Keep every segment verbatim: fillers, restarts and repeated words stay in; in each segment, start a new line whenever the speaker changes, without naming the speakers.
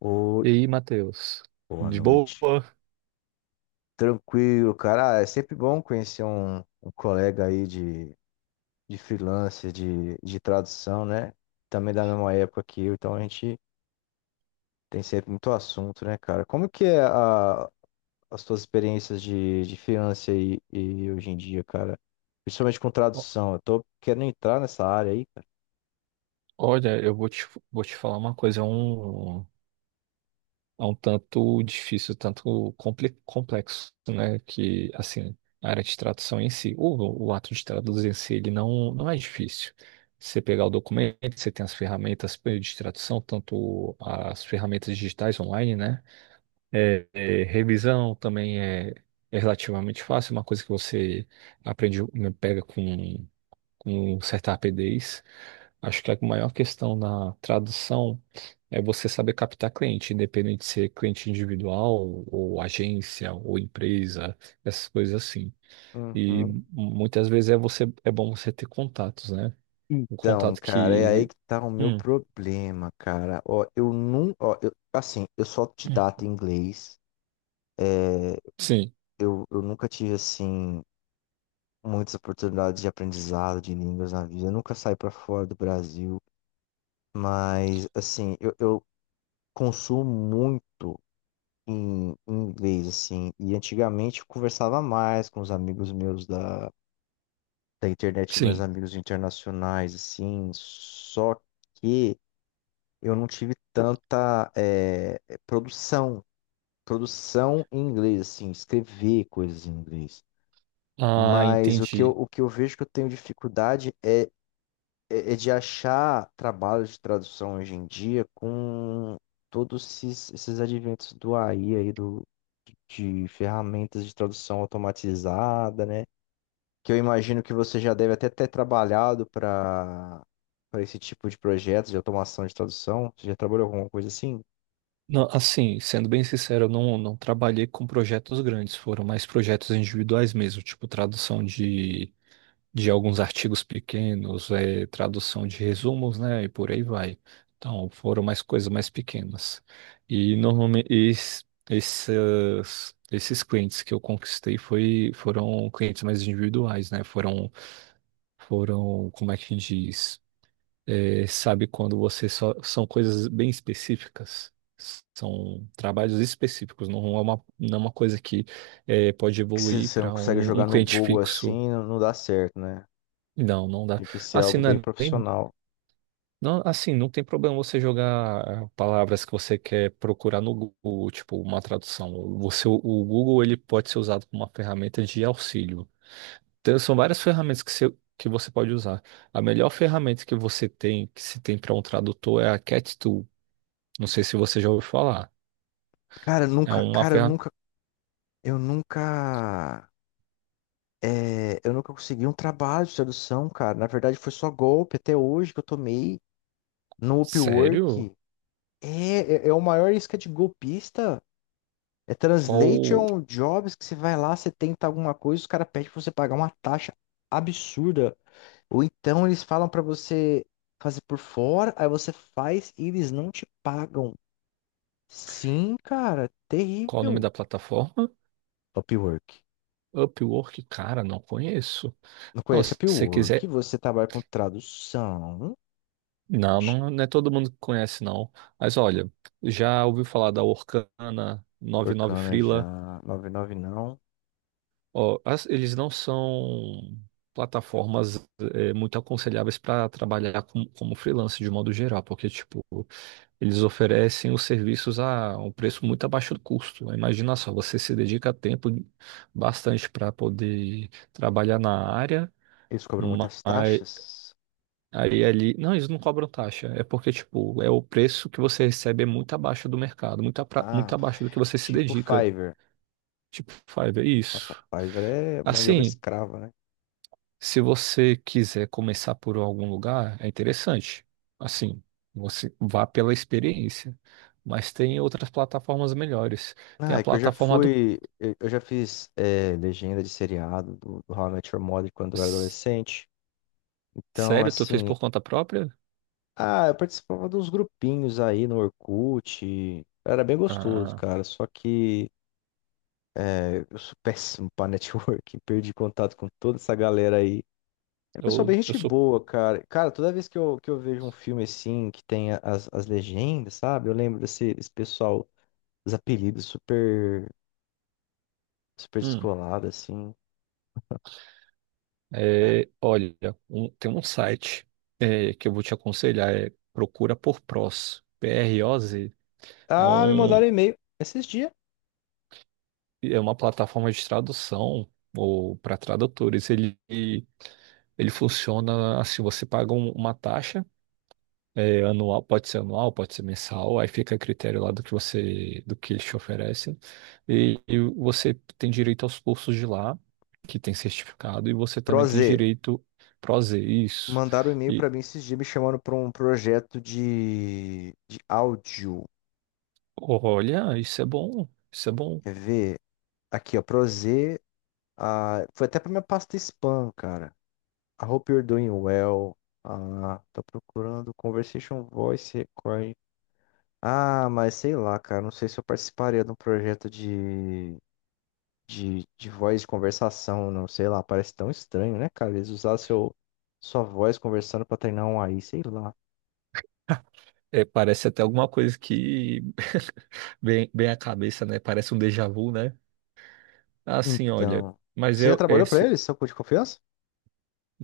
Oi,
E aí, Matheus?
boa
De boa?
noite. Tranquilo, cara. Ah, É sempre bom conhecer um, um colega aí de, de freelancer, de, de tradução, né? Também da mesma época que eu, então a gente tem sempre muito assunto, né, cara? Como que é a, as tuas experiências de, de freelancer aí e hoje em dia, cara? Principalmente com
O-
tradução. Eu tô querendo entrar nessa área aí, cara.
Olha, eu vou te, vou te falar uma coisa, é um, é um tanto difícil, tanto compli- complexo, né? Que, assim, a área de tradução em si, o, o ato de traduzir em si, ele não, não é difícil. Você pegar o documento, você tem as ferramentas de tradução, tanto as ferramentas digitais online, né? É, é, revisão também é, é relativamente fácil, uma coisa que você aprende, né, pega com com certa rapidez. Acho que a maior questão na tradução é você saber captar cliente, independente de ser cliente individual, ou agência, ou empresa, essas coisas assim. E
Uhum.
muitas vezes é você é bom você ter contatos, né? Um
Então,
contato
cara, é aí
que.
que tá o meu
Hum,
problema, cara. Ó, eu não, ó, eu, assim, eu sou autodidata em inglês.
sim,
eu, eu nunca tive, assim, muitas oportunidades de aprendizado de línguas na vida. Eu nunca saí para fora do Brasil. Mas, assim, eu, eu consumo muito em, em inglês, assim. E antigamente eu conversava mais com os amigos meus da, da internet, meus
sim.
amigos internacionais, assim. Só que eu não tive tanta eh, produção, produção em inglês, assim, escrever coisas em inglês.
Ah,
Mas o que eu,
entendi.
o que eu vejo que eu tenho dificuldade é, é, é de achar trabalho de tradução hoje em dia com todos esses, esses adventos do A I aí, do, de ferramentas de tradução automatizada, né? Que eu imagino que você já deve até ter trabalhado para para esse tipo de projeto de automação de tradução. Você já trabalhou com alguma coisa assim?
Não, assim, sendo bem sincero, eu não, não trabalhei com projetos grandes, foram mais projetos individuais mesmo, tipo tradução de de alguns artigos pequenos, eh, tradução de resumos, né, e por aí vai. Então, foram mais coisas mais pequenas. E normalmente es- esses, esses clientes que eu conquistei foi, foram clientes mais individuais, né? Foram, foram, como é que a gente diz? Eh, sabe quando você só são coisas bem específicas? São trabalhos específicos, não é uma, não é uma coisa que eh, pode
Que se
evoluir
você não
para
consegue
um um
jogar no
cliente
Google
fixo.
assim, não, não dá certo, né?
Não, não dá.
Tem que ser
Assim,
algo
não
bem
é nem
profissional.
Não, assim, não tem problema você jogar ah, palavras que você quer procurar no Google, tipo uma tradução. Você, o o Google, ele pode ser usado como uma ferramenta de auxílio. Então, são várias ferramentas que você, que você pode usar. A melhor ferramenta que você tem, que se tem para um tradutor, é a Cat Tool. Não sei se você já ouviu falar.
Cara, eu
É
nunca,
uma
cara, eu
ferramenta.
nunca. Eu nunca. É, eu nunca consegui um trabalho de tradução, cara. Na verdade, foi só golpe até hoje que eu tomei no
Sério?
Upwork. É, é, é o maior isca de golpista. É
Qual,
translation jobs que você vai lá, você tenta alguma coisa, os caras pedem pra você pagar uma taxa absurda. Ou então eles falam pra você fazer por fora, aí você faz e eles não te pagam. Sim, cara,
qual o nome
terrível.
da plataforma?
Upwork.
Upwork? Cara, não conheço.
Não
Não,
conhece
se você
Upwork?
quiser.
Você trabalha com tradução.
Não,
Oxi.
não, não é todo mundo que conhece, não. Mas olha, já ouviu falar da Orkana, noventa e nove
Orkana já.
Freela?
noventa e nove não.
Ó, as- eles não são plataformas é, muito aconselháveis para trabalhar com, como freelance de modo geral, porque, tipo, eles oferecem os serviços a um preço muito abaixo do custo. Imagina só, você se dedica tempo bastante para poder trabalhar na área,
Eles cobram muitas taxas?
Aí ali. Não, eles não cobram taxa. É porque, tipo, é o preço que você recebe é muito abaixo do mercado, muito, apra-
Ah,
muito abaixo do que
fi-
você se
tipo
dedica.
Fiverr.
Tipo, Fiverr, é
Nossa,
isso.
Fiverr é mão de obra
Assim,
escrava, né?
se você quiser começar por algum lugar, é interessante. Assim, você vá pela experiência. Mas tem outras plataformas melhores. Tem
Ah,
a
é que eu já
plataforma do.
fui. Eu eu já fiz é, legenda de seriado do, do How I Met Your Mother quando eu era
S-
adolescente. Então,
Sério, tu fez
assim.
por conta própria?
Ah, eu participava dos grupinhos aí no Orkut. Era bem gostoso,
Ah,
cara. Só que é, eu sou péssimo pra networking. Perdi contato com toda essa galera aí. Pessoal,
eu,
bem
eu
gente
sou.
boa, cara. Cara, toda vez que eu, que eu vejo um filme assim, que tem as, as legendas, sabe? Eu lembro desse, desse pessoal, os apelidos super, super
Hum.
descolado, assim, né?
É, olha, um- tem um site é, que eu vou te aconselhar, é Procura por Pros, P-R-O-Z. É,
Ah, me mandaram
um,
um e-mail esses dias.
é uma plataforma de tradução ou para tradutores. Ele, ele funciona assim, você paga um- uma taxa é, anual, pode ser anual, pode ser mensal, aí fica a critério lá do que você, do que eles te oferecem. E, e você tem direito aos cursos de lá, que tem certificado, e você também tem
Proze,
direito Prozer, isso.
mandaram um e-mail pra mim esses dias me chamando pra um projeto de, de áudio.
Olha, isso é bom, isso é bom.
Quer ver? Aqui, ó, Proze. Ah, foi até pra minha pasta spam, cara. I hope you're doing well. Ah, tô procurando Conversation Voice. Ah, mas sei lá, cara. Não sei se eu participaria de um projeto de, de, de voz de conversação, não. Sei lá, parece tão estranho, né, cara? Eles usar seu, sua voz conversando pra treinar um A I, sei lá.
É, parece até alguma coisa que bem, bem a cabeça, né? Parece um déjà vu, né? Assim, olha,
Então.
mas
Você já
eu
trabalhou pra
esse
eles, seu cu de confiança?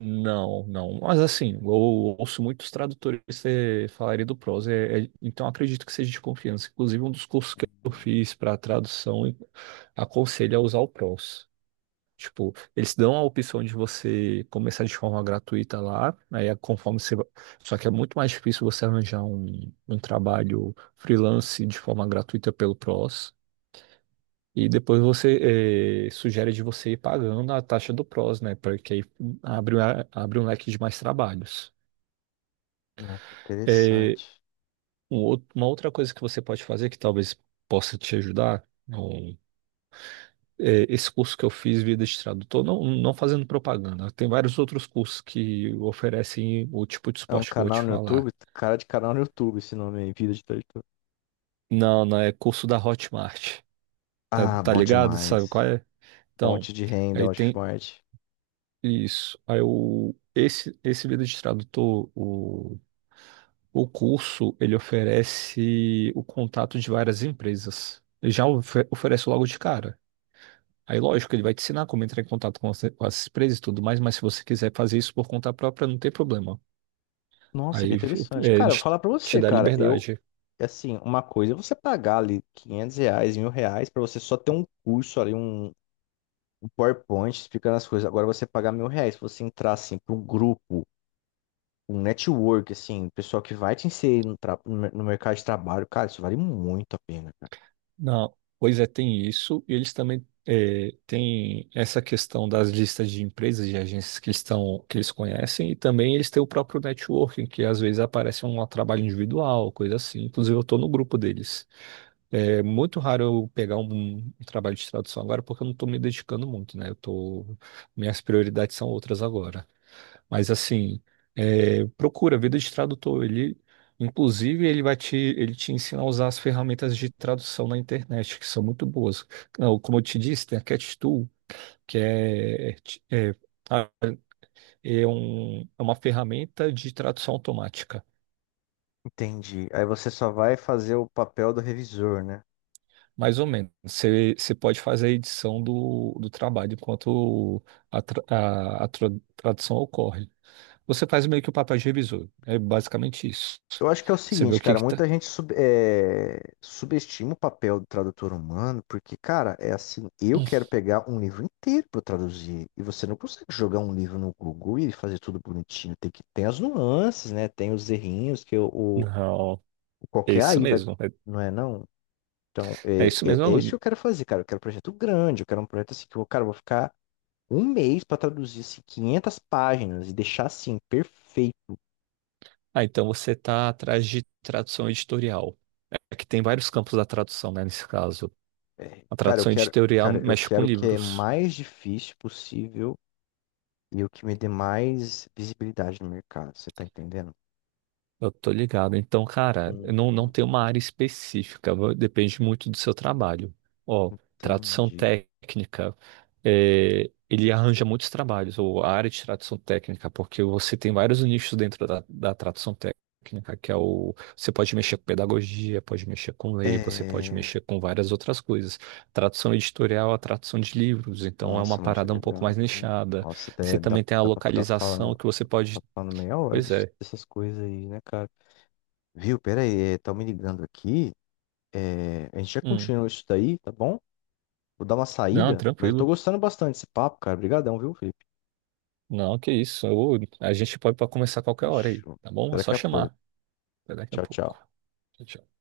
não, não. Mas assim, eu ouço muitos tradutores eh, falarem do prose, é- é- então acredito que seja de confiança. Inclusive, um dos cursos que eu
Hum.
fiz para tradução aconselha a usar o prose. Tipo, eles dão a opção de você começar de forma gratuita lá, aí é conforme você. Va- Só que é muito mais difícil você arranjar um, um trabalho freelance de forma gratuita pelo PROS. E depois você eh, sugere de você ir pagando a taxa do PROS, né? Porque aí abre, uma- abre um leque de mais trabalhos.
Não, que
Eh,
interessante.
um outro- uma outra coisa que você pode fazer, que talvez possa te ajudar, é, esse curso que eu fiz vida de tradutor, não, não fazendo propaganda, tem vários outros cursos que oferecem o tipo de
É um
suporte que eu vou te
canal no
falar.
YouTube? Cara de canal no YouTube, esse nome aí, Vida de Tradutor.
Não, não, é curso da Hotmart, tá,
Ah,
tá
bom
ligado? Sabe qual
demais.
é? Então,
Fonte de renda,
aí tem
Hotmart.
isso. Aí o, esse, esse vida de tradutor, o, o curso, ele oferece o contato de várias empresas. Ele já ofe- oferece logo de cara. Aí, lógico, ele vai te ensinar como entrar em contato com as, com as empresas e tudo mais, mas se você quiser fazer isso por conta própria, não tem problema.
Nossa, que
Aí é,
interessante. Cara, vou
eles
falar pra
te
você,
dá
cara. Eu.
liberdade.
E, assim, uma coisa é você pagar ali quinhentos reais, mil reais, pra você só ter um curso ali, um, um PowerPoint explicando as coisas. Agora você pagar mil reais, se você entrar, assim, para um grupo, um network, assim, um pessoal que vai te inserir no, tra- no mer- no mercado de trabalho, cara, isso vale muito a pena, cara.
Não, pois é, tem isso, e eles também é, têm essa questão das listas de empresas e agências que estão, que eles conhecem, e também eles têm o próprio networking, que às vezes aparece um trabalho individual, coisa assim. Inclusive, eu estou no grupo deles. É muito raro eu pegar um, um trabalho de tradução agora, porque eu não estou me dedicando muito, né? Eu tô, minhas prioridades são outras agora. Mas assim, é, procura vida de tradutor. Ele, inclusive, ele vai te, ele te ensina a usar as ferramentas de tradução na internet, que são muito boas. Não, como eu te disse, tem a CatTool, que é, é, ah, é um- é uma ferramenta de tradução automática.
Entendi. Aí você só vai fazer o papel do revisor, né?
Mais ou menos. Você você pode fazer a edição do, do trabalho enquanto a, tra- a- a tra- tradução ocorre. Você faz meio que o papel de revisor. É basicamente isso.
Eu acho que é o
Você vê o
seguinte,
que
cara,
que tá.
muita gente sub- eh, subestima o papel do tradutor humano, porque, cara, é assim, eu quero pegar um livro inteiro para traduzir, e você não consegue jogar um livro no Google e fazer tudo bonitinho, tem que tem as nuances, né? Tem os errinhos que o, o-
Não.
o
É
qualquer
isso
aí vai,
mesmo.
não é não? Então,
É, é
é,
isso mesmo.
é, é isso
Aluno.
que eu quero fazer, cara, eu quero um projeto grande, eu quero um projeto assim que eu, cara, eu vou ficar um mês para traduzir assim, quinhentas páginas e deixar assim perfeito.
Ah, então você está atrás de tradução editorial. É que tem vários campos da tradução, né, nesse caso. A
Cara, eu
tradução
quero,
editorial
cara, eu
mexe com
quero que é
livros.
mais difícil possível e o que me dê mais visibilidade no mercado. Você tá entendendo?
Eu tô ligado. Então, cara,
Hum.
não, não tem uma área específica, va- depende muito do seu trabalho. Ó, tradução
Entendi.
técnica, é, ele arranja muitos trabalhos, ou a área de tradução técnica, porque você tem vários nichos dentro da, da tradução técnica, que é o. Você pode mexer com pedagogia, pode mexer com lei, você pode
É...
mexer com várias outras coisas. Tradução editorial, a tradução de livros, então é uma
Nossa, muito
parada um pouco
legal,
mais
cara.
nichada.
Nossa, até
Você
dá,
também tem a
dá pra ficar falando,
localização que você
ficar
pode.
falando meia hora
Pois
des-
é.
dessas coisas aí, né, cara? Viu? Pera aí, é, tá me ligando aqui. É, a gente já
Hum.
continua isso daí, tá bom? Vou dar uma
Não,
saída, mas eu tô
tranquilo.
gostando bastante desse papo, cara. Obrigadão, viu, Felipe?
Não, que isso. Eu- a gente pode, pode começar a qualquer hora aí,
Fechou.
tá bom?
Até
É
daqui
só
a pouco.
chamar. Até daqui a
Tchau,
pouco.
tchau.
Tchau.